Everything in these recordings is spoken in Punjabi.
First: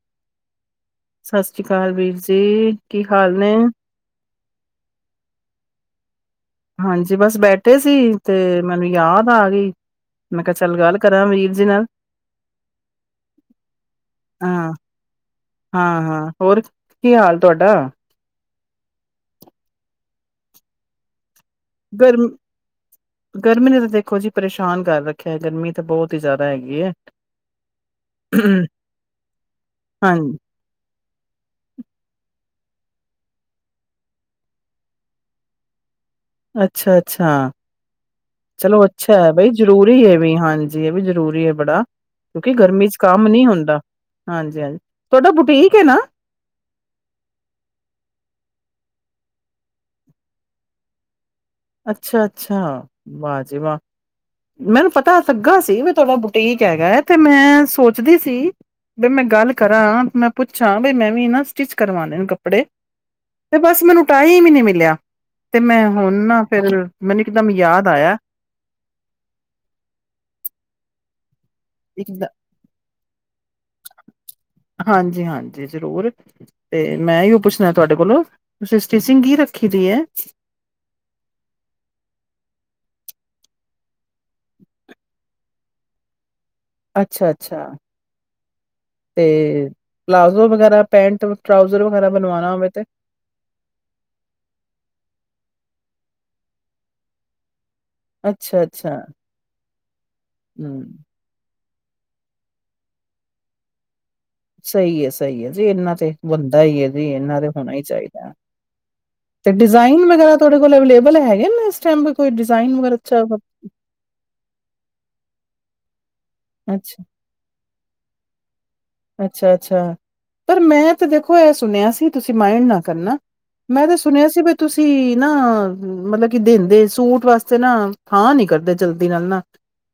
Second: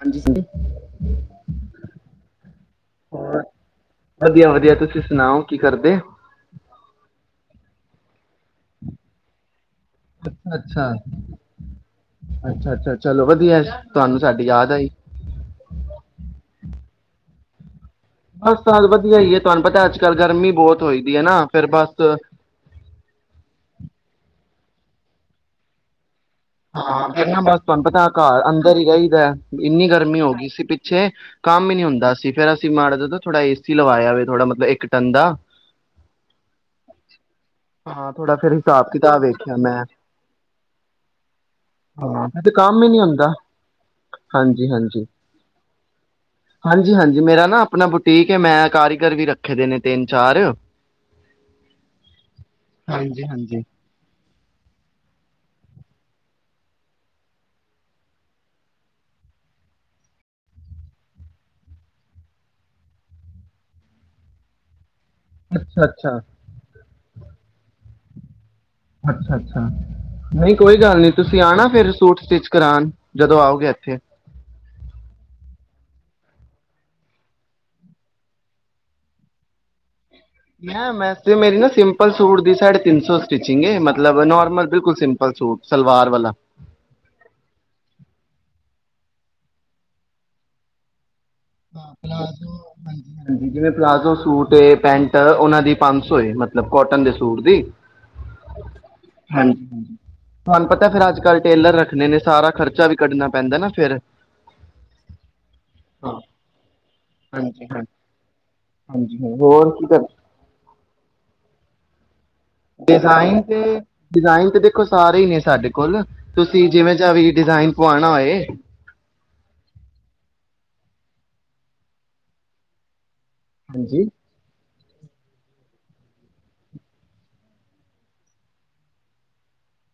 ਹਾਂਜੀ। ਸਤਿ ਸ੍ਰੀ ਅਕਾਲ, ਵੀਰ ਜੀ ਕੀ ਹਾਲ ਹੋਰ ਨੇ? ਵਧੀਆ- ਵਧੀਆ ਤੁਸੀਂ ਸੁਣਾਓ ਕੀ ਕਰਦੇ। ਹਾਂਜੀ ਬਸ ਬੈਠੇ ਸੀ ਤੇ ਮੈਨੂੰ ਯਾਦ ਆ ਗਈ। ਮੈਂ ਕਿਹਾ ਚੱਲ ਅੱਛਾ ਗੱਲ ਕਰਾਂ ਵੀਰ ਜੀ ਨਾਲ ਅੱਛਾ ਅੱਛਾ ਚਲੋ ਵਧੀਆ ਤੁਹਾਨੂੰ ਸਾਡੀ ਯਾਦ ਹਾਂ ਆਈ ਹਾਂ ਹਾਂ ਹੋਰ ਕੀ ਹਾਲ ਤੁਹਾਡਾ ਬ ਸਦ ਵਧੀਆ ਹੀ ਹੈ ਤੁਹਾਨੂੰ ਪਤਾ ਅੱਜ ਕੱਲ੍ਹ ਗਰਮੀ ਬਹੁਤ ਹੋਈ ਦੀ ਹੈ ਨਾ ਫਿਰ ਬਸ ਗਰਮ ਗਰਮੀ ਨੇ ਤਾਂ ਦੇਖੋ ਜੀ ਪਰੇਸ਼ਾਨ ਕਰ ਰੱਖਿਆ ਗਰਮੀ ਤਾਂ ਬਹੁਤ ਹੀ ਜ਼ਿਆਦਾ ਹੈਗੀ ਹੈ। ਹਾਂ ਨਾ ਬਸ ਤੁਹਾਨੂੰ ਪਤਾ ਘਰ ਅੰਦਰ ਹੀ ਰਹੀਦਾ ਇੰਨੀ ਗਰਮੀ ਹੋ ਹਾਂਜੀ, ਗਈ ਸੀ ਪਿੱਛੇ ਕੰਮ ਹੀ ਨਹੀਂ ਹੁੰਦਾ ਸੀ ਫੇਰ ਮਾੜਾ ਦਾ ਥੋੜਾ ਏ ਸੀ ਲਵਾਇਆ ਹੋਵੇ ਥੋੜਾ ਮਤਲਬ ਇੱਕ ਟਨ ਦਾ ਅੱਛਾ ਅੱਛਾ ਹਾਂ ਥੋੜਾ ਫਿਰ ਚਲੋ ਹਿਸਾਬ ਕਿਤਾਬ ਅੱਛਾ ਬਈ ਵੇਖਿਆ ਮੈਂ ਜ਼ਰੂਰੀ ਹੈ ਵੀ ਹਾਂਜੀ ਇਹ ਵੀ ਜ਼ਰੂਰੀ ਹੈ ਬੜਾ। ਹਾਂ ਫ ਕਿਉਂਕਿ ਕੰਮ ਗਰਮੀ ਹੀ ਚ ਨਹੀਂੀ ਹੁੰਦਾ ਨਹੀਂ ਹਾਂਜੀ ਹਾਂਜੀ ਤੁਹਾਡਾ ਬੁਟੀਕ ਹੈ ਨਾ ਹਾਂਜੀ ਹਾਂਜੀ ਮੇਰਾ ਨਾ ਆਪਣਾ ਬੁਟੀਕ ਹੈ ਮੈਂ ਕਾਰੀਗਰ ਵੀ ਰੱਖ ਰੱਖੇ ਦੇ ਨੇ ਤਿੰਨ ਚਾਰ ਅੱਛਾ ਅੱਛਾ ਹਾਂਜੀ ਹਾਂਜੀ ਵਾਹਜੀ ਵ ਮੈਨੂੰ ਪਤਾ ਲੱਗਾ ਸੀ ਥੋੜਾ ਬੁਟੀਕ ਹੈਗਾ ਤੇ ਮੈਂ ਸੋਚਦੀ ਸੀ ਬ ਮੈਂ ਗੱਲ ਕਰਾਂ ਮੈਂ ਪੁੱਛਾਂ ਬਈ ਮੈਂ ਵੀ ਨਾ ਸਟਿਚ ਕਰਵਾਦੇ ਨੂੰ ਕੱਪੜੇ ਤੇ ਬਸ ਮੈਨੂੰ ਟਾਈ ਵੀ ਨਹੀਂੀ ਮਿਲਿਆ ਤੇ ਅੱਛਾ ਮੈਂ ਹੁਣ ਅੱਛਾ ਨਾ ਮੈਨੂੰ ਇੱਕਦਮ ਯਾਦ ਆਇਆ ਅੱਛਾ ਸਿਆਣਾ ਫੇਿਰ ਇੱਕ ਸੂਟ ਸਟਿਚ ਕਰਾਉਣ ਜਦੋਂ ਆਓਗੇ ਇੱਥੇ ਹਾਂਜੀ ਹਾਂਜੀ ਜ਼ਰੂਰ ਤੇ ਮੈਂ ਓ ਪੁੱਛਣਾ ਤੁਹਾਡੇ ਕੋਲੋਂ ਤੁਸੀਂ ਸਟਿਚਿੰਗ ਕੀ ਰੱਖੀ ਦੀ ਹੈ ਮ ਵੈਸੇ ਮੇਰੀ ਨਾ ਸਿੰਪਲ ਸੂਟ ਦੀ ਸਾੇ ਤਿੰਨ ਸੌ ਸਟਿਚਿੰਗ ਮਤਲਬ ਨੋਰਮਲ ਬਿਲਕੁਲ ਸਿੰਪਲ ਸੂਟ ਸਲਵਾਰ ਵਾਲਾ ਅੱਛਾ ਅੱਛਾ ਤੇ ਪਲਾਜ਼ੋ ਵਗੈਰਾ ਪੈਂਟ ਟਰਾਊਜ਼ਰ ਵਗੈਰਾ ਬਣਵਾਣਾ ਹੋਵੇ ਤੇ ਜਿਵੇਂ ਪਲਾਜ਼ੋ ਸੂਟ ਪੈਂਟ ਉਹਨਾਂ ਦੀ ਪੰਜ ਸੌ ਏ ਮਤਲਬ ਕੋਟਨ ਦੇ ਸੂਟ ਦੀ ਅੱਛਾ ਅੱਛਾ ਹਾਂਜੀ ਹਾਂਜੀ ਤੁਹਾਨੂੰ ਹਮ ਪਤਾ ਫੇਿਰ ਅੱਜ ਕੱਲ੍ਹ ਟੇਲਰ ਦੇਖਣੇ ਨੇ ਸਾਰਾ ਖਰਚਾ ਵੀ ਕੱਢਣਾ ਪੈਂਦਾ ਨਾ ਫੇਿਰ ਸਹੀ ਹੈ ਸਹੀ ਹੈ ਜੇ ਇਹਨਾਂ ਤੇ ਦਾ ਹੀ ਹੈ ਜੀ ਇਹਨਾਂ ਦੇ ਹਾਂਜੀ ਹੋਣਾ ਹੀ ਹਾਂਜੀ ਚਾਹੀਦਾ ਹਾਂਜੀ ਤੇ ਹੋਰ ਕੀ ਕਰ ਡਿਜ਼ਾਇਨ ਵਗੈਰਾ ਤੁਹਾਡੇ ਕੋਲ ਅਵੇਲੇਬਲ ਹੈਗੇ ਨੇ [unintelligible] ਵਗੈਰਾ ਅੱਛਾ ਡਿਜ਼ਾਇਨ ਤੇ ਡਿਜ਼ਾਇਨ ਤੇ ਦੇਖੋ ਸਾਰੇ ਹੀ ਨੇ ਸਾਡੇ [unintelligible] ਤੁਸੀਂ ਜਿਵੇਂ ਅੱਛਾ, ਚਾਵੀ ਡਿਜ਼ਾਇਨ ਪਾਣਾ ਏ ਅੱਛਾ ਅੱਛਾ ਪਰ ਮੈਂ ਤੇ ਦੇਖੋ ਇਹ ਸੁਣਿਆ ਸੀ ਤੁਸੀਂ ਮਾਇਡ ਨਾ ਕਰਨਾ ਮੈਂ ਤਾਂ ਹਾਂਜੀ ਸੁਣਿਆ ਸੀ ਬ ਤੁਸੀਂ ਨਾ ਮਤਲਬ ਕਿ ਦਿੰਦੇ ਸੂਟ ਵਾਸਤੇ ਨਾ ਹਾਂ ਨੀ ਕਰਦੇ ਜਲਦੀ ਨਾਲ ਨਾ।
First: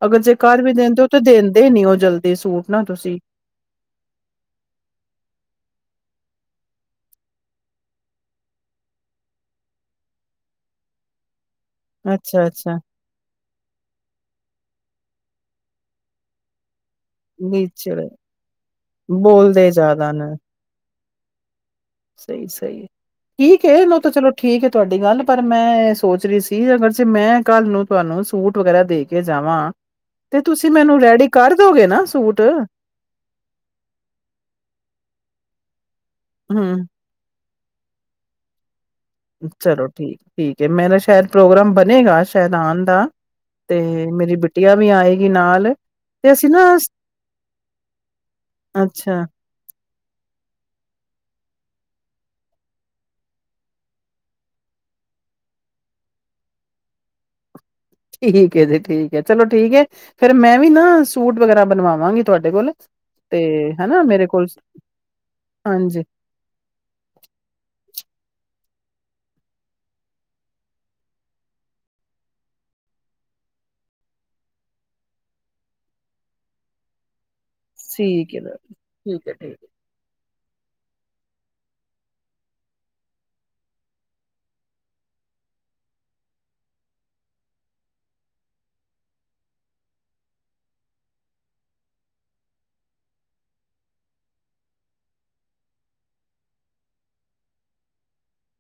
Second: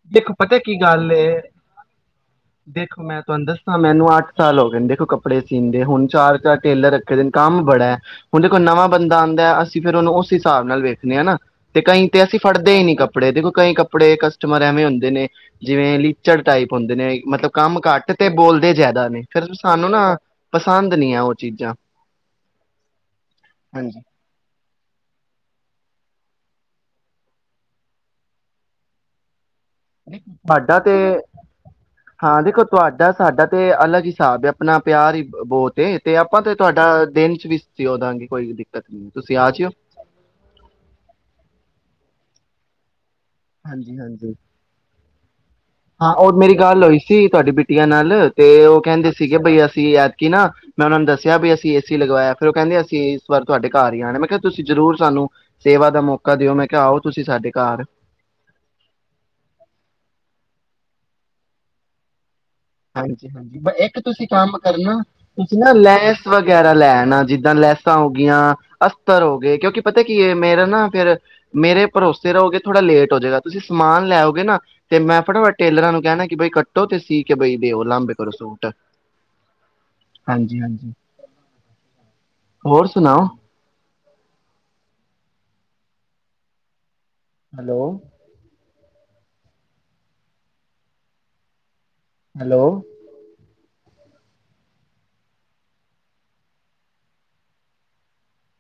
ਅਗਰ ਦੇਖੋ ਜੇ ਪਤਾ ਕਰ ਵੀ ਕੀ ਦਿੰਦੇ ਹੋ ਗੱਲ ਤੇ ਏ ਦਿੰਦੇ ਨੀ ਹੋ ਜਲਦੀ ਸੂਟ ਨਾ ਦੇਖੋ ਤੁਸੀਂ। ਮੈਂ ਤੁਹਾਨੂੰ ਦੱਸਾਂ ਮੈਨੂੰ ਅੱਠ ਸਾਲ ਹੋ ਗਏਣ ਦੇਖੋ ਕੱਪੜੇ ਸੀਂਦੇ। ਹੁਣ ਚਾਰ ਚਾਰ ਟੇਲਰ ਰੱਖੇ ਦੇ ਨੇ, ਕੰਮ ਬੜਾ ਹੈ। ਹੁਣ ਦੇਖੋ ਨਵਾਂ ਬੰਦਾ ਆਂਦੈ ਅਸੀਂ ਫਿਰ ਉਹਨੂੰ ਉਸ ਹਿਸਾਬ ਨਾਲ ਵੇਖਣੇ ਆ ਨਾ। ਤੇ ਕਈ ਤੇ ਅਸੀਂ ਅੱਛਾ, ਫੜਦੇ ਅੱਛਾ ਈ ਨੀ ਕੱਪੜੇ ਦੇਖੋ ਕਈ ਕੱਪੜੇ ਕਸ ਏਵੇ ਹੁੰਦੇ ਨੇ। ਜਿਵੇਂ, ਲੀਚੜ ਟਾਈਪ‌। ਹੁੰਦੇ ਨੇ ਮਤਲਬ ਕੰਮ ਨੀਚੜ ਘੱਟ ਤੇ ਬੋਲਦੇ ਜ਼ਿਆਦਾ ਨੇ ਫਿਰ ਬੋਲਦੇ ਸਾਨੂੰ ਨਾ ਜ਼ਿਆਦਾ ਪਸੰਦ ਨੇ ਪਸੰਦ ਨੀ ਔ ਚੀਜ਼ਾਂ। ਸਹੀ ਸਹੀ, ਠੀਕ ਹੇ, ਨਾ ਹਾਂਜੀ ਤਾਂ ਚਲੋ ਠੀਕ ਹੇ ਤੁਹਾਡੀ ਗੱਲ। ਪਰ, ਮੈਂ ਐ ਸੋਚ ਰੀ ਸੀ। ਤੀਸੈ ਅਗਰ ਜੇ ਮੈਂ ਕੱਲ ਨੂੰ ਤੁਹਾਨੂੰ ਸੂਟ ਵਗੈਰਾ ਦੇ ਕੇ ਜਾਵਾਂ ਤੇ ਤੁਸੀਂ ਸਾਡਾ ਤੇ ਮੈਨੂੰ ਰੈਡੀ ਕਰ ਦੋਗੇ ਨਾ ਸੂਟ ਹਾਂ, ਦੇਖੋ ਤੁਹਾਡਾ ਸਾਡਾ ਤੇ ਅਲੱਗ ਹਿਸਾਬ ਏ ਆਪਣਾ ਪਿਆਰ ਹੀ ਬੌਤ ਤੇ। ਤੇ ਆਪਾਂ ਤੇ ਹੂੰ ਤੁਹਾਡਾ ਦਿਨ ਚ ਵੀ ਸ ਸੀਂਓਦਾਂਗੇ ਕੋਈ ਵੀ ਦਿ ਚਲੋ ਠੀਕ ਠੀਕ ਏ। ਮੇਰਾ ਸ਼ਾਇਦ ਪ੍ਰੋਗਰਾਮ ਬਣੇਗਾ। ਸੈ਼ਦ ਆਨ ਦਾ। ਤੇ ਹਾਂਜੀ ਹਾਂਜੀ ਮੇਰੀ ਬਿਟਆ ਵੀ ਆਏਗੀ ਨਾਲ। ਹਾਂ, ਔ ਤੇ ਅਸੀਂ ਮੇਰੀ ਨਾ ਗੱਲ ਹੋਈ ਸੀ ਤੁਹਾਡੀ ਬਿਟੀਆਂ ਨਾਲ ਤੇ ਔ ਕਹਿੰਦੇ ਅੱਛਾ ਸੀਗੇ ਬਈ ਅਸ ਸੀ ਐਤਕੀ ਨਾ ਮੈਂ ਉਹਨਾਂ ਨੂੰ ਦੱਸਿਆ, ਬਈ ਅਸੀਂ ਏ ਸੀ ਲਗਵਾਇਆ। ਫੇਰ ਉਹ ਕਹਿੰਦੇ, ਅਸੀਂ ਇਸ ਵਾਰ ਤੁਹਾਡੇ ਘਰ ਹੀ ਆਣੈ ।ਮੈਂ ਕਿਹਾ ਤੁਸੀਂ ਜ਼ਰੂਰ ਸਾਨੂੰ ਸੇਵਾ ਦਾ ਮੌਕਾ ਦਿਓ ਮੈਂ ਕਿਹਾ ਆਓ ਤੁਸੀਂ ਸਾਡੇ ਘਰ। ਠੀਕ ਹੈ ਜੀ, ਠੀਕ ਹੈ। ਚਲੋ, ਠੀਕ ਹੈ। ਫੇਰ, ਮੈਂ ਵੀ ਨਾ ਸੂਟ ਵਗੈਰਾ ਬਣਵਾਵਾਂਗੀ। ਤੁਹਾਡੇ ਕੋਲ ਹਾਂਜੀ ਤੇ ਹਾਂਜੀ, ਏਕ ਹਨਾ ਮੇਰੇ ਤੁਸੀਂ ਕੋਲ ਕੰਮ ਕਰਨਾ ਤੁਸੀਂ ਨਾ ਹਾਂਜੀ ਲੈਸ ਵਗੈਰਾ ਲੈਣਾ ਜਿੱਦਾਂ ਲੈਸਾਂ ਹੋ ਗੀਆਂ। ਅਸਤਰ ਹੋ ਗੇ। ਕਿਉਂਕਿ ਪਤਾ ਕੀ ਮੇਰਾ ਨਾ ਫੇਰ ਮੇਰੇ ਭਰੋਸੇ ਰਹੋਗੇ ਥੋੜਾ ਲੇਟ ਹੋ ਜੇਗਾ। ਤੁਸੀਂ ਸਮਾਨ ਲੈਓਗੇ ਨਾ ਤੇ ਮੈਂ ਫਟਾਫਟ ਟੇਲਰਾਂ ਨੂੰ ਕੈਣਾ ਕਿ ਬਈ ਕੱਟੋ ਤੇ ਸੀ ਕੇ ਬਈ ਦਿਓ ਲਾਂਬੇ ਕਰੋ ਠੀਕ ਹੈ ਸੂਟ, ਠੀਕ ਹੈ ਠੀਕ ਹੈ। ਹਾਂਜੀ ਹਾਂਜੀ। ਹੋਰ ਸੁਣਾਓ? ਹੈਲੋ। ਹੈਲੋ।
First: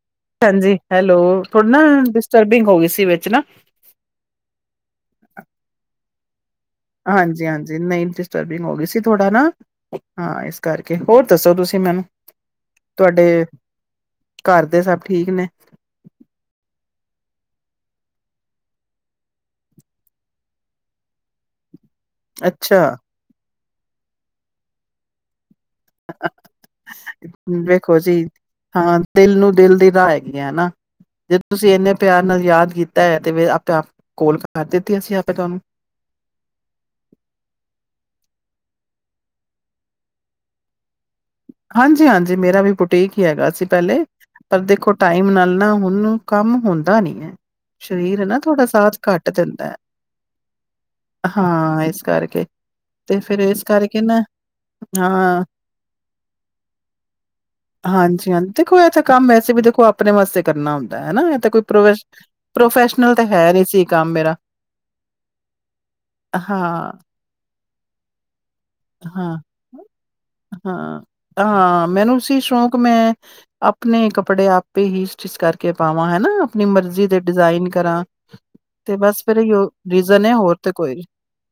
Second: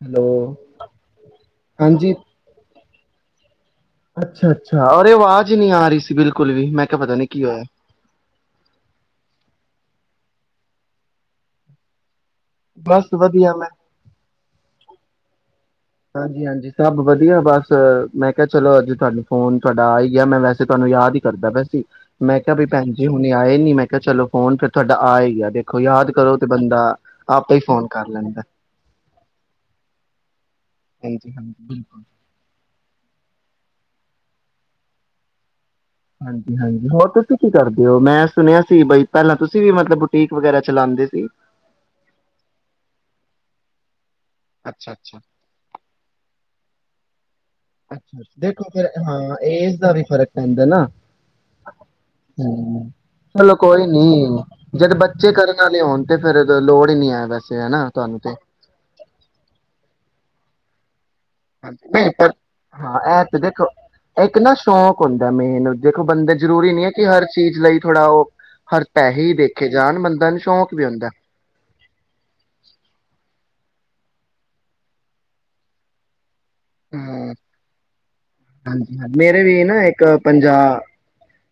ਹੈਲੋ ਹਾਂਜੀ, ਹੈਲੋ ਥੋੜੀ ਨਾ ਹਾਂਜੀ ਡਿਸਟਰਬਿੰਗ ਹੋ ਗੀ ਸੀ। ਤੀ ਵਿੱਚ ਨਾ। ਅੱਛਾ ਅੱਛਾ। ਅਰੇ, ਆਵਾਜ਼ ਨ੍ਹੀਂ ਆ ਰੀ ਸੀ ਬਿਲਕੁਲ। ਵੀ ਮੈਂ ਕਿਹਾ ਪਤਾ ਨੀ ਕੀ ਹਾਂਜੀ ਹੋਇਆ ਹਾਂਜੀ, ਨਹੀਂ ਡਿਸਟਰਬਿੰਗ ਹੋ ਗੀ ਸੀ ਥੋੜਾ ਨਾ। ਹਾਂ, ਇਸ ਕਰਕੇ ਹੋਰ ਦੱਸੋ ਤੁਸੀਂ ਮੈਨੂੰ? ਬਸ ਵਧੀਆ ਮੈਂ। ਤੇ ਸਭ ਠੀਕ ਨੇ। ਹਾਂਜੀ ਹਾਂਜੀ, ਸਭ ਵਧੀਆ। ਬਸ ਮੈਂ ਕਿਆ ਚਲੋ, ਅੱਜ ਤੁਹਾਨੂੰ ਫੋਨ ਤੁਹਾਡਾ ਆ ਈ ਗਿਆ ਮੈਂ ਵੈਸੇ ਤੁਹਾਨੂੰ ਯਾਦ ਹੀ ਕਰਦਾ ਪਿਆ ਸੀ। ਮੈਂ ਕਿਆ ਵੀ ਭੈਣ ਅੱਛਾ ਜੀ ਹੁਣੇ ਆਏ ਨੀ ਮੈਂ ਚਲੋ ਫੋਨ ਫਿਰ ਤੁਹਾਡਾ ਆ ਹੀ ਗਿਆ ਏ ਫੋਨ ਵੇਖੋ ਕਰ ਜੀ ਲੈਂਦਾ ਹਾਂ ਦਿਲ ਨੂੰ ਦਿਲ ਦੀ ਰਾਹ ਹੈਗੀ ਆ ਨਾ। ਜੇ ਹਾਂਜੀ-ਹਾਂਜੀ ਤੁਸੀਂ ਇੰਨੇ ਬਿਲਕੁਲ ਪਿਆਰ ਨਾਲ ਯਾਦ ਕੀਤਾ ਹੈ, ਤੇ ਆਪੇ ਆਪ ਅਸੀਂ ਆਪੇ ਤੁਹਾਨੂੰ ਕਾਲ ਕਰ ਦਿੱਤੀ ਹਾਂਜੀ ਹਾਂਜੀ ਹੋਰ ਤੁਸੀਂ ਕੀ ਕਰਦੇ ਹੋ, ਮੈਂ ਸੁਣਿਆ ਸੀ ਬਈ ਪਹਿਲਾਂ ਤੁਸੀਂ ਵੀ ਮਤਲਬ ਬੁਟੀਕ ਵਗੈਰਾ ਚਲਾਉਂਦੇ ਸੀ। ਹਾਂਜੀ ਹਾਂਜੀ, ਮੇਰਾ ਵੀ ਬੁਟੀਕ ਹੀ ਹੈਗਾ ਸੀ, ਪਹਿਲੇ ਪਰ ਦੇਖੋ ਅੱਛਾ-ਅੱਛਾ, ਟਾਈਮ ਨਾਲ ਨਾ ਹੁਣ ਕੰਮ ਹੁੰਦਾ ਨੀ ਐ। ਅੱਛਾ ਦੇਖੋ, ਫਿਰ ਹਾਂ ਹੈ। ਏਜ ਦਾ ਵੀ ਫ਼ਰਕ ਪੈਂਦਾ ਨਾ, ਹਾਂ ਇਸ ਕਰਕੇ ਹੂ ਤੇ ਫੇਰ ਚਲੋ ਇਸ ਕੋਈ ਕਰਕੇ ਨੀ ਨਾ ਜਦ ਬੱਚੇ ਹਾਂ ਕਰਨ ਵਾਲੇ ਹੋਣ ਤੇ ਫੇਰ ਲੋੜ ਹੀ ਨੀ ਹੈ ਵੈਸੇ ਹਨਾ ਤੁਹਾਨੂੰ ਤੇ ਹਾਂਜੀ ਦੇਖੋ ਇਥੇ ਕੰਮ ਵੈਸੇ ਵੀ ਦੇਖੋ ਆਪਣੇ ਨਮਸਤੇ ਕਰਨਾ ਹੁਨ ਪਰ ਹਾਂ ਇਹ ਤਾਂ ਤੇ ਹੈ ਦੇਖੋ ਨਹੀਂ ਸੀ ਕੰਮ ਮੇਰਾ ਇੱਕ ਨਾ ਸ਼ੌਕ ਹੁੰਦਾ ਏ ਮੇਨ, ਦੇਖੋ ਬੰਦੇ ਜ਼ਰੂਰੀ ਨਹੀਂ ਏ ਹਾਂ, ਕਿ ਹਰ ਚੀਜ਼ ਲਈ ਥੋੜਾ ਉਹ ਹਰ ਪੈਸੇ ਹੀ ਹਾਂ ਦੇਖੇ ਜਾਣ ਬੰਦਾ ਨੂੰ ਸ਼ੌਕ ਵੀ ਹਾਂ ਹੁੰਦਾ ਹਾਂ ਮੈਨੂੰ ਸੀ ਸ਼ੌਕ ਮੈਂ ਆ ਆਪਣੇ ਕੱਪੜੇ ਆਪੇ ਹੀ ਸਟਿੱਚ ਕਰਕੇ ਪਾਵਾਂ, ਹੇਨਾ। ਆਪਣੀ ਮਰਜ਼ੀ ਦੇ ਡਿਜ਼ਾਇਨ ਕਰਾਂ ਹਾਂਜੀ, ਤੇ ਹਨ, ਬਸ ਫਿਰ ਮੇਰੇ ਵੀ ਇਹੀਓ ਨਾ ਇੱਕ ਰੀਜ਼ਨ ਹੈ ਪੰਜਾ, ਹੋਰ ਤੇ ਕੋਈ ਨਹੀਂ।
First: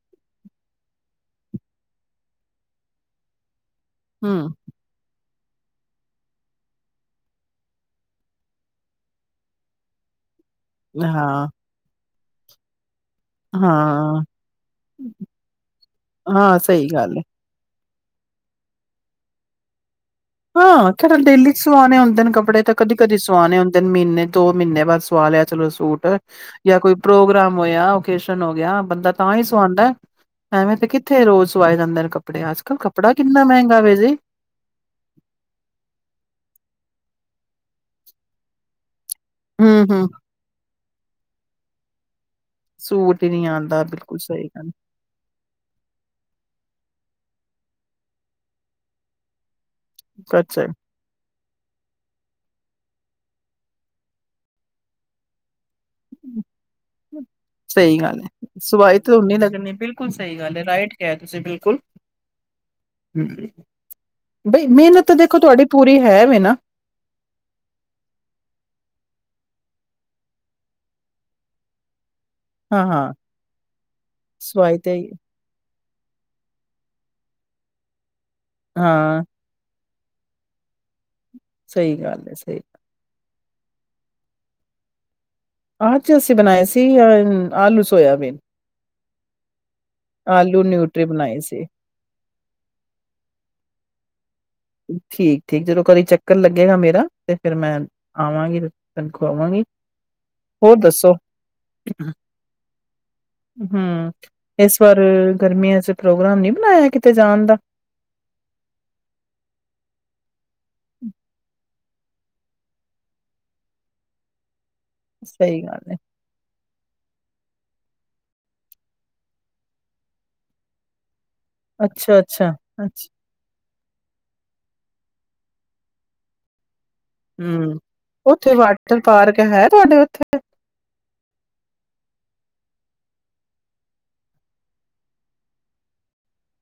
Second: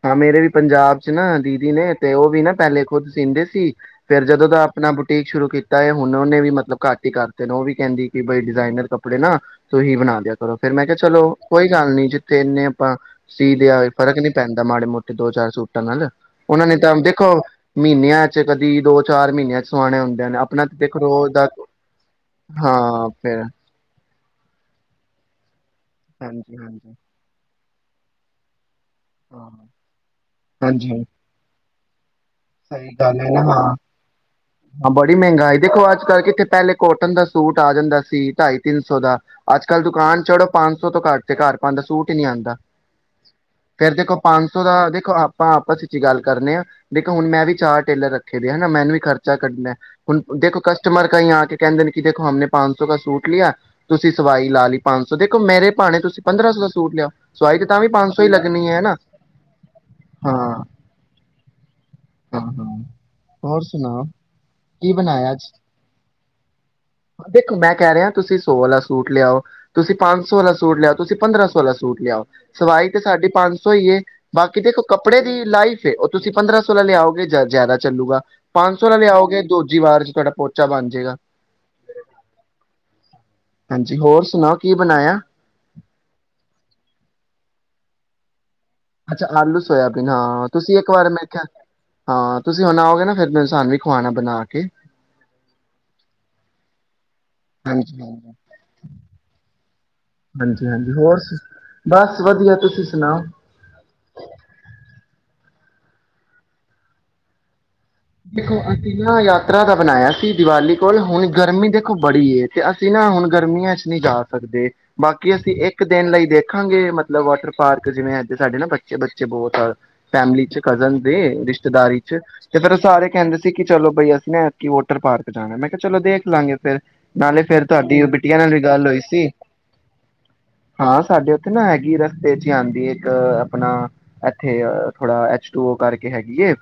ਹਾਂ ਮੇਰੇ ਵੀ ਪੰਜਾਬ ਚ ਨਾ ਦੀਦੀ ਨੇ ਤੇ ਉਹ ਵੀ ਨਾ ਪਹਿਲੇ ਖੁਦ ਸੀਂਦੇ ਸੀ। ਤੇ ਜਦੋਂ ਹੂੰ, ਦਾ ਆਪਣਾ ਬੁਟੀਕ ਸ਼ੁਰੂ ਕੀਤਾ ਏ, ਹੁਣ ਉਹਨੇ ਵੀ ਮਤਲਬ ਘੱਟ ਹੀ ਕਰਤੇ ਨੇ ਉਹ ਵੀ ਕਹਿੰਦੀ ਕੀਬਈ ਡਿਜ਼ਾਇਨਰ ਕੱਪੜੇ ਨਾ ਤੂਹੀ ਬਣਾ ਦਿਆਂ ਚਲੋ ਫਿਰ ਮੈਂ ਕਿਹਾ ਚਲੋ ਹਾਂ, ਹੱਲ ਜਿੱਥੇ ਨੇ ਆਪਾਂ ਸੀ ਦਿਆ ਫਰਕ ਹਾਂ, ਨੀ ਪੈਂਦਾ ਮਾੜੇ ਮੋਟੇ ਦੋ ਚਾਰ ਸੂਟਾਂ ਨਾਲ ਹਾਂ, ਉਹਨਾਂ ਨੇ ਸਹੀ ਤਾਂ ਗੱਲ ਹੈ। ਦੇਖੋ। ਮਹੀਨਿਆਂ ਚ ਕਦੀ, ਦੋ ਚਾਰ ਮਹੀਨਿਆਂ ਚ ਸੋਆਣੇ ਹੁੰਦੇ। ਨੇ ਆਪਣਾ ਤੇ ਹਾਂ, ਦੇਖੋ ਕਿਹੜਾ ਰੋਜ਼ ਦਾ ਡੇਲੀ ਚ ਸਵਾਣੇ ਹੁੰਦੇ ਨੇ ਕੱਪੜੇ ਤਾਂ ਕਦੀ ਹਾਂ ਕਦੀ ਫੇਰ ਸੂਆਉਣੇ ਹੁੰਦੇ ਨੇ ਮੀਨੇ ਦੋ ਮਹੀਨੇ ਬਾਅਦ ਸਵਾਲ ਲਿਆ ਚਲੋ ਸੂਟ ਹਾਂਜੀ ਜਾਂ ਹਾਂਜੀ ਕੋਈ ਪ੍ਰੋਗਰਾਮ ਮੋਏ ਆ ਓਕੇਸ਼ਨ ਹੋ ਗਿਆ। ਬੰਦਾ ਤਾਂ ਹੀ ਹਾਂ ਸਵਾਂਦਾ ਐਵੇਂ ਤੇ ਹਾਂਜੀ ਕਿੱਥੇ ਰੋਜ਼ ਸਵਾਏ [inaudible] ਕੱਪੜੇ ਅੱਜ ਕੱਲ੍ਹ ਸਹੀ ਕੱਪੜਾ ਗੱਲ ਹੈ ਨਾ ਕਿੰਨਾ ਹਾਂ ਮਹਿੰਗਾ ਵੀਰ ਜੀ। ਹਾਂ ਬੜੀ ਮਹਿੰਗਾਈ ਦੇਖੋ ਅੱਜ ਕੱਲ੍ਹ ਕਿੱਥੇ ਪਹਿਲੇ ਕੋਟਨ ਦਾ ਸੂਟ ਆ ਜਾਂਦਾ ਸੀ ਢਾਈ ਤਿੰਨ ਸੌ ਦਾ ਅੱਜ ਕੱਲ ਹੂੰ-ਹੂੰ, ਦੁਕਾਨ ਚੜੋ ਪੰਜ ਸੋ ਤੋਂ ਘੱਟ ਤੇ ਘਾਰ ਪਾਨ ਦਾ ਸੂਟ ਨਹੀਂ ਆਉਂਦਾ। ਸੂਟ ਹੀ ਨੀ ਆਂਦਾ ਫੇਰ ਦੇਖੋ ਬਿਲਕੁਲ ਸਹੀ ਪੰਜ ਸੌ ਗੱਲ ਦਾ ਦੇਖੋ ਆਪਾਂ ਆਪਸ ਵਿੱਚ ਗੱਲ ਕਰਨੇ ਆ। ਦੇਖੋ ਹੁਣ ਮੈਂ ਵੀ ਚਾਰ ਟੇਲਰ ਰੱਖੇ ਦੇ, ਹਨਾ ਮੈਨੂੰ ਵੀ ਖਰਚਾ ਕੱਢਣਾ। ਹੁਣ ਦੇਖੋ ਅੱਛਾ। ਕਸਟਮਰ ਕਈ ਆ ਕੇ ਕਹਿੰਦੇ ਨੇ ਕਿ ਦੇਖੋ ਹਮ ਨੇ ਪੰਜ ਸੌ ਕ ਸੂਟ ਲਿਆ, ਤੁਸੀਂ ਸਵਾਈ ਲਾ ਲਈ ਪੰਜ ਸੌ ਦੇਖੋ ਮੇਰੇ ਭਾਣੇ ਤੁਸੀਂ ਪੰਦਰਾਂ ਸੌ ਦਾ ਸੂਟ ਲਿਆਓ ਸਵਾਈ ਤੇ ਤਾਂ ਵੀ ਸਹੀ ਪੰਜ ਗੱਲ ਸੌ ਹੈ ਹੀ ਲੱਗਣੀ ਨਾ ਸਵਾਈ ਤੇ ਓਹਨੀ ਲਗਣੀ ਬਿਲਕੁਲ ਸਹੀ ਹਾਂ ਗੱਲ ਹੈ ਰਾਇਟ ਕਿਹਾ ਤੁਸੀਂ ਬਿਲਕੁਲ। ਹਾਂ ਹਾਂ ਹੋਰ ਸੁਣਾਓ ਬਈ ਕੀ ਮਿਹਨਤ ਤਾਂ ਬਣਾਇਆ ਦੇਖੋ ਅੱਜ ਤੁਹਾਡੀ ਪੂਰੀ ਹੈ ਵੇ ਨਾ ਦੇਖੋ ਮੈਂ ਕਹਿ ਰਿਹਾ ਤੁਸੀਂ ਸੋ ਆਲਾ ਸੂਟ ਲਿਆਓ ਤੁਸੀਂ ਪੰਜ ਸੌ ਵਾਲਾ ਸੂਟ ਲਿਆਓ, ਤੁਸੀਂ ਪੰਦਰਾਂ ਸੌ ਵਾਲਾ ਸੂਟ ਲਿਆਓ । ਸਵਾਈ ਤੇ ਹਾਂ-ਹਾਂ ਸਾਢੇ ਪੰਜ ਸੌ ਹੀ ਏ ਬਾਕੀ ਸਵਾਈ ਦੇਖੋ ਤੇ ਕੱਪੜੇ ਦੀ ਲਾਈਫ ਉਹ ਤੁਸੀਂ ਪੰਦਰਾਂ ਸੌ ਸੋ ਦਾ ਲਿਆਓਗੇ ਜ਼ਿਆਦਾ ਚੱਲੂਗਾ। ਪੰਜ ਸੌ ਦਾ ਹਾਂ ਲਿਆਓਗੇ ਦੁੱਧ ਜੀ ਵਾਰ ਚ ਤੁਹਾਡਾ ਪੋਚਾ ਬਣ ਜਾਏਗਾ । ਸਹੀ ਗੱਲ ਹੈ ਸਹੀ ਗੱਲ। ਹਾਂਜੀ ਹੋਰ ਸੁਣਾਓ ਕੀ ਬਣਾਇਆ? ਅੱਜ ਅਸੀਂ ਬਣਾਏ ਸੀ ਅ ਆਲੂ ਸੋਯਾਬੀਨ। ਅੱਛਾ ਆਲੂ ਸੋਇਆਬੀਨ ਹਾਂ ਤੁਸੀਂ ਇੱਕ ਨਿਊਟਰੀ ਵਾਰ ਮੈਂ ਬਣਾਏ ਕਿਹਾ, ਸੀ। ਹਾਂ ਤੁਸੀਂ ਹੁਣ ਆਓਗੇ ਨਾ ਫ਼ਿਰ ਮੈਂ ਸਾ ਵੀ ਖਾਣਾ ਬਣਾ ਕੇ ਠੀਕ ਠੀਕ ਜਦੋਂ ਕਦੇ ਚੱਕਰ ਲੱਗੇਗਾ ਮੇਰਾ ਤੇ ਫਿਰ ਮੈਂ ਹਾਂਜੀ ਹਾਂਜੀ ਆਵਾਂਗੀ ਤੇ ਤੁਹਾਨੂੰ ਖਵਾਵਾਂਗੀ, ਹਾਂਜੀ ਹੋਰ ਹਾਂਜੀ ਦੱਸੋ ਸੁ- ਬਸ ਵਧੀਆ ਤੁਸੀਂ ਸੁਣਾਓ ਹੂੰ ਇਸ ਵਾਰ ਅ ਗਰਮੀਆਂ ਚ ਪ੍ਰੋਗਰਾਮ ਨੀ ਬਣਾਇਆ ਕਿਤੇ ਜਾਣ ਦਾ। ਦੇਖੋ ਅਸੀਂ ਨਾ ਯਾਤਰਾ ਦਾ ਬਣਾਇਆ ਸੀ। ਦੀਵਾਲੀ ਕੋਲ ਹੁਣ ਗਰਮੀ ਦੇ ਬੜੀ ਏ ਤੇ ਅਸੀਂ ਨਾ ਹੁਣ ਗਰਮੀਆਂ ਚ ਨਹੀਂ ਜਾ ਸਕਦੇ। ਬਾਕੀ ਅਸੀਂ ਸਹੀ ਇੱਕ ਗੱਲ ਏ, ਦਿਨ ਲਈ ਦੇ ਦੇਖਾਂਗੇ, ਮਤਲਬ ਵਾਟਰ ਪਾਰਕ ਜਿਵੇਂ ਅੱਜ ਸਾਡੇ ਨਾ ਬੱਚੇ ਬੱਚੇ ਬਹੁਤ ਆ ਫੈਮਿਲੀ ਚ ਕੱਜਨ ਦੇ। ਰਿਸ਼ਤੇਦਾਰੀ ਚ ਅੱਛਾ-ਅੱਛਾ, ਤੇ ਫਿਰ ਸਾਰੇ ਅੱਛ ਕਹਿੰਦੇ ਸੀ। ਕਿ ਚਲੋ ਬਈ ਅਸੀਂ ਨਾ ਐਤਕੀ ਨਾ ਵਾਟਰ ਪਾਰਕ ਜਾਣਾ, ਮੈਂ ਕਿਹਾ ਚਲੋ ਦੇਖ ਲਾਂਗੇ ਫ਼ਿਰ। ਨਾਲੇ ਫ਼ਿਰ ਹੂੰ। ਤੁਹਾਡੀ ਓਹ ਬਿੱਟਿਆ ਨਾਲ ਉੱਥੇ ਵੀ ਗੱਲ ਹੋਈ ਵਾਟਰ ਸੀ, ਪਾਰਕ ਹੈ ਤੁਹਾਡੇ ਉੱਥੇ? ਹਾਂ ਸਾਡੇ ਉੱਥੇ ਨਾ ਹੈਗੀ ਆ। ਤੇ ਏਥੇ ਆਦੀ ਆ ਇੱਕ ਆਪਣਾ ਇੱਥੇ ਥੋੜਾ ਐਚ ਟੂ ਓ ਕਰਕੇ ਹੈਗੀ ਏ।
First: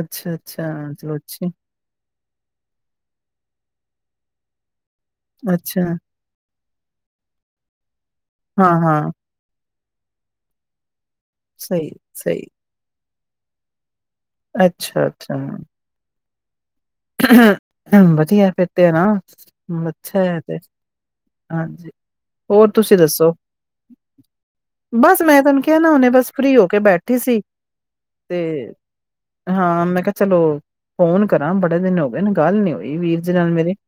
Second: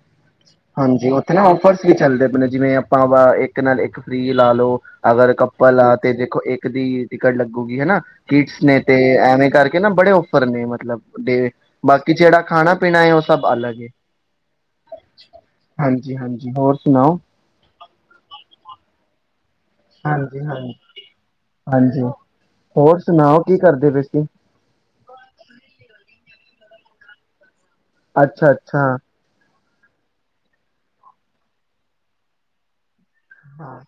ਅੱਛਾ, ਹਾਂਜੀ ਉੱਥੇ ਨਾ ਔਫਰਸ ਵੀ ਚੱਲਦੇ ਪਏ ਨੇ ਜਿਵੇਂ ਆਪਾਂ ਵਾ ਇੱਕ ਨਾਲ ਇੱਕ ਫੀ੍ ਲਾ ਲਓ। ਅਗਰ ਕੱਪਲ ਅੱਛਾ, ਆ ਤੇ ਦੇਖੋ ਇੱਕ ਕ ਦੀ ਟਿਕਟ ਲੱਗੂਗੀ ਹੈਨਾ। ਕਿਟਸ ਨੇ ਤੇ ਹਾਂ-ਹਾਂ, ਐਵੇਂ ਕਰਕੇ ਕੇਨਾ ਬੜੇ ਔਫਰ ਨੇ ਮਤਲਬ। ਡੇ ਬਾਕੀ ਜਿਹੜਾ ਸਹੀ-ਸਹੀ। ਖਾਣਾ ਪੀਣਾ ਏ ਓਸ ਸਭ ਅਲੱਗ ਏ। ਅੱਛਾ। ਹਾਂਜੀ-ਹਾਂਜ ਬੋਰ [inaudible] ਵਧੀਆ ਫੇਰ ਤੇ ਨਾ। ਅੱਛਾ ਹਾਂਜੀ ਤੇ ਹਾਂਜੀ ਹਾਂਜੀ ਹੋਰ ਤੁਸੀਂ ਦੱਸੋ ਸੁਣਾਓ ਕੀ ਕਰਦੇ ਪਏ ਸੀ ਬਸ ਮੈਂ ਤੁਹਨੂੰ ਕਿਹਾ ਨਾ ਉਹਨੇ ਬਸ ਫਰੀ ਹੋ ਕੇ ਬੈਠੀ ਸੀ। ਤੇ ਅੱਛਾ-ਅੱਛਾ। ਹਾਂ, ਮੈਂ ਕਿਆ ਚਲੋ ਫੋਨ ਕਰਾਂ ਬੜ ਦਿਨ ਹੋ ਗਏ ਨੇ ਗੱਲ ਨੀ ਹੋਈ ਵੀਰ। ਜੀ ਨਾਲ ਮੇਰੀ, ਹਾਂ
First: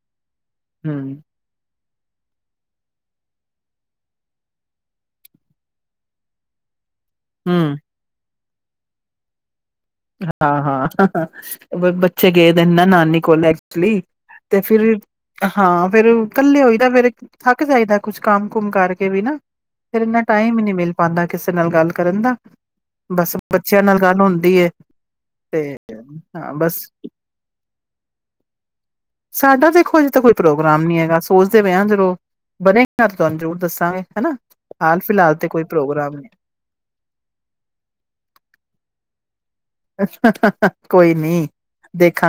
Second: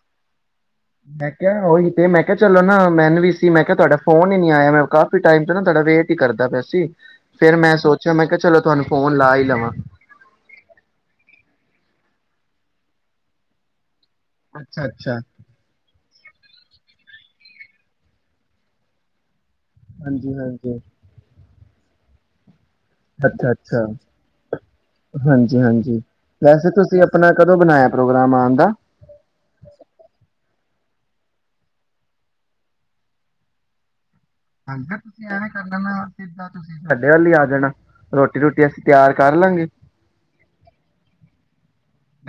ਹੂੰ, ਮੈਂ ਕਿਹਾ ਉਹੀ ਤੇ ਮੈਂ ਕਿਹਾ ਚਲੋ ਨਾ ਮੈਨੂੰ ਵੀ ਸੀ ਮੈਂ ਤੁਹਾਡਾ ਫੋਨ ਹੀ ਨੀ ਆਇਆ ਮੈਂ ਕਾਫੀ ਟਾਈਮ ਚ ਨਾ ਤੁਹਾਡਾ ਵੇਟ ਹੀ ਕਰਦਾ ਪਿਆ ਸੀ। ਫੇਰ ਹੂੰ। ਮੈਂ ਸੋਚਿਆ ਮੈਂ ਕਿਹਾ ਚਲੋ ਤੁਹਾਨੂੰ ਫੋਨ ਲਾ ਹੀ ਲਵਾਂ। ਹਾਂ- ਹਾਂ ਬੱਚੇ ਗਏ ਦੇ ਨੇ ਨਾ ਨਾਨੀ ਕੋਲ ਐਕਚੁਲੀ। ਤੇ ਫਿਰ ਵੀ ਅੱਛਾ-ਅੱਛਾ, ਹਾਂ ਫਿਰ ਇਕੱਲੇ ਹੋਈਦਾ ਫੇਰ ਥੱਕ ਜਾਈਦਾ ਕੁਛ ਕੰਮ ਕੁਮ ਕਰਕੇ ਵੀ ਨਾ। ਫਿਰ ਇੰਨਾ ਟਾਈਮ ਈ ਨਈ ਹਾਂਜੀ-ਹਾਂਜੀ, ਮਿਲ ਪਾਂਦਾ ਕਿਸੇ ਨਾਲ ਗੱਲ ਕਰਨ ਦਾ ਬਸ ਬੱਚਿਆਂ ਨਾਲ ਗੱਲ ਹੁੰਦੀ ਏ। ਹਾਂਜੀ ਤੇ -ਹਾਂਜੀ ਹਾਂ ਵੈਸੇ ਬਸ ਤੁਸੀਂ ਆਪਣਾ ਕਦੋਂ ਬਣਾਇਆ ਪ੍ਰੋਗਰਾਮ ਆਉਣ ਦਾ? ਸਾਡਾ ਦੇਖੋ ਜੇ ਤਾਂ ਕੋਈ ਪ੍ਰੋਗਰਾਮ ਕੰਮ ਨੀ ਹੈਗਾ ਸੋਚਦੇ ਪਏ ਹ ਜਦੋਂ ਬਣੇ ਤੇ ਤੁਹਾਨੂੰ ਜ਼ਰੂਰ ਦੱਸਾਂਗੇ। ਹਨਾ [inaudible] ਹਾਂਜੀ ਹਾਲ ਤੁਸੀਂ ਫਿਲਹਾਲ ਐਵੇਂ ਤੇ ਕਰ ਕੋਈ ਲੈਣਾ ਪ੍ਰੋਗਰਾਮ ਸਿੱ ਨਹੀਂ ਤੁਸੀਂ ਸਾਡੇ ਵ ਲਈ ਆ ਜਾਣਾ ਰੋਟੀ ਰੋਟੀ ਅਸੀਂ ਤਿਆਰ ਕਰਲਾਂਗੇ। [inaudible] ਕੋਈ ਨੀ।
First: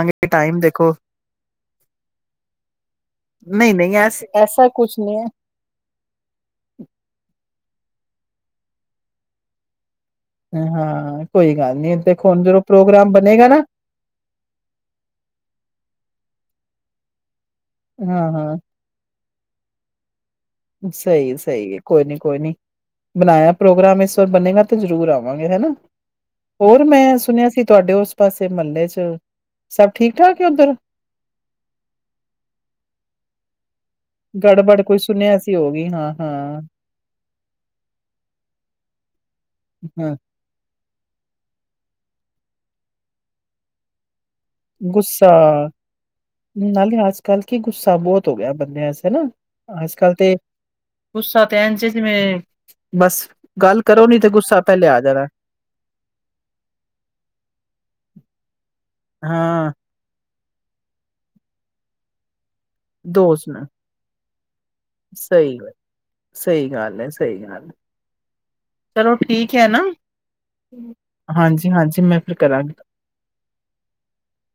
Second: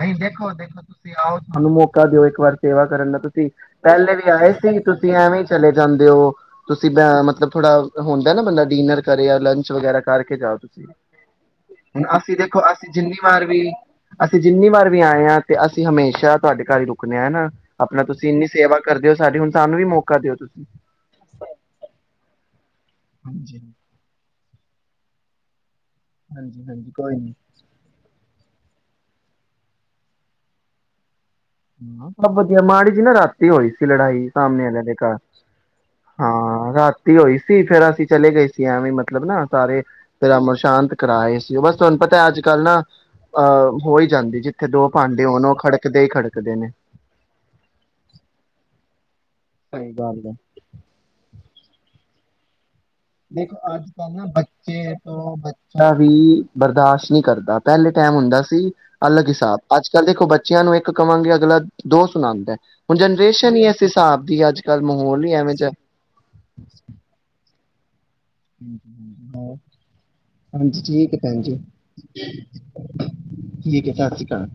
ਨਈ ਦੇਖੋ, ਟਾਈਮ ਦੇਖੋ ਤੁਸੀਂ ਆਔ ਸਾਨੂੰ ਮੌਕਾ ਦਿਓ ਇੱਕ ਵਾਰ ਸੇਵਾ ਕਰਨ ਦਾ। ਤੁਸੀ ਨਹੀਂ ਨਹੀਂ ਐ ਪਹਿਲੇ ਵੀ ਆਏ ਐਸਾ ਸੀ ਕੁਛ ਤੁਸੀ ਨਹੀਂ ਹੈ ਐਵੇਂ ਈ ਚਲੇ ਜਾਂਦੇ ਔ ਤੁਸੀ ਬੈਂ ਮਤਲਬ ਥੋੜਾ ਹੁੰਦਾ ਨਾ ਬੰਦਾ ਡਿਨਰ ਕਰੇ ਜਾਂ ਲੰਚ ਵਗੈਰਾ ਕਰਕੇ ਜਾਓ ਤੁਸੀਂ। ਹਾਂ ਕੋਈ ਗੱਲ ਨੀ ਦੇਖੋ ਹੁਣ ਜਦੋਂ ਪ੍ਰੋਗਰਾਮ ਬਣੇਗਾ ਨਾਂ। ਕਈ ਵਾਰ ਵੀ ਆਏ ਹਾਂ। ਤੇ ਅਸੀਂ ਹਮੇਸ਼ਾ ਤੁਹਾਡੇ ਘਰ ਹੀ ਰੁਕਣੇ ਹਾਂ ਹੈਨਾ। ਆਪਣਾ ਤੁਸੀਂ ਇੰਨੀ ਹਾਂ-ਹਾਂ, ਸੇਵਾ ਕਰਦੇ ਹੋ ਸਾਡੀ ਹੁਣ ਸਾਨੂੰ ਵੀ ਮੌਕਾ। ਕਰ ਦਿਓ ਤੁਸੀਂ ਬਣਾਇਆ ਹਾਂਜੀ ਪ੍ਰੋਗਰਾਮ ਇਸ ਵਾਰ ਬਣੇਗਾ ਤੇ ਜ਼ਰੂਰ ਆਓ। ਵਾਂਗੇ ਹੈ ਨੀ ਹਾਂਜੀ ਹੋਰ ਹਾਂਜੀ ਕੋਈ ਮੈਂ ਨੀ ਸੁਣਿਆ ਸੀ ਤੁਹਾਡੇ ਉਸ ਪਾਸੇ ਮਹੱਲੇ ਚ ਸਭ ਠੀਕ ਠਾਕ ਹੈ ਉੱਧਰ ਹਮ ਸਭ ਵਧੀਆ, ਮਾੜੀ ਜੀ ਨਾ ਰਾਤੀ ਹੋਈ ਸੀ। ਲੜਾਈ ਸਾਹਮਣੇ ਗੜਬੜ ਵਾਲਿਆਂ ਦੇ ਕੋਈ ਘਰ, ਸੁਨਿਆ ਸੀ ਹੋ ਗਈ ਹਾਂ-ਹਾਂ, ਹਾਂ। ਰਾਤੀ ਹੋਈ ਸੀ ਫੇਰ ਅਸੀਂ ਚਲੇ ਗਏ ਸੀ ਐਵੇਂ ਮ ਲਬਨਾ ਸਾਰੇ ਹਾਂ ਤੇ ਅਮਰ ਸ਼ਾਂਤ ਕਰਾਏ ਸੀ ਉਹ ਬਸ ਤੁਹਾਨੂੰ ਪਤਾ ਅੱਜ ਕੱਲ੍ਹ ਨਾ ਆ ਹੋ ਹੀ ਜਾਂਦੀ। ਜਿੱਥੇ ਦੋ ਭਾਂਡੇ ਗੁੱਸਾ ਹੋਣ ਉਹ ਖੜਕਦੇ ਹੀ ਖੜਕਦੇ ਨੇ ਨਾਲੇ ਅੱਜ ਕੱਲ ਕੀ ਗੁੱਸਾ ਬਹੁਤ ਹੋ ਗਿਆ ਬੰਦੇ ਸ ਨਾ [unintelligible] ਸਹੀ ਅੱਜ ਕੱਲ ਗੱਲ ਹੈ ਤੇ ਗੁੱਸਾ ਕਹਿਣ ਚ ਜਿਵੇਂ ਬਸ ਦੇਖੋ ਗੱਲ ਅੱਜ ਕਰੋ ਕੱਲ ਨੀ ਨਾ ਤੇ ਗੁੱਸਾ ਪਹਿਲੇ ਬੱਚੇ ਆ ਜਾਣਾ ਤੋਂ ਬੱਚਾ ਵੀ ਬਰਦਾਸ਼ਤ ਨਹੀਂ ਕਰਦਾ ਪਹਿਲੇ। ਟਾਇਮ ਹੁੰਦਾ ਸੀ। ਅਲੱਗ ਹਿਸਾਬ ਹਾਂ, ਅੱਜ ਕੱਲ੍ਹ ਦੇਖੋ ਬੱ ਤੇ ਔਨੂ ਇੱਕ ਕਵਾਂਗੇ ਅਗਲਾ ਦੋ ਸੁਣਾਉਂਦਾ। ਹੁਣ ਦੋਸਤ ਜਨਰੇਸ਼ਨ ਹੀ ਨਾ ਇਸ ਹਿਸਾਬ ਦੀ ਅੱ ਸਹੀ ਗ ਸਹੀ ਗੱਲ ਹੈ। ਸਹੀ ਗੱਲ। ਚਲੋ ਠੀਕ ਹੈ ਨਾ ਹਾਂਜੀ ਠੀਕ ਹੈ ਭੈਣ ਜ ਹਾਂਜੀ ਹਾਂਜੀ ਮੈਂ ਫਿਰ ਕਰਾਂਗੀ ਠੀਕ ਹੈ ਸਤਿ ਸ੍ਰੀ ਅਕਾਲ।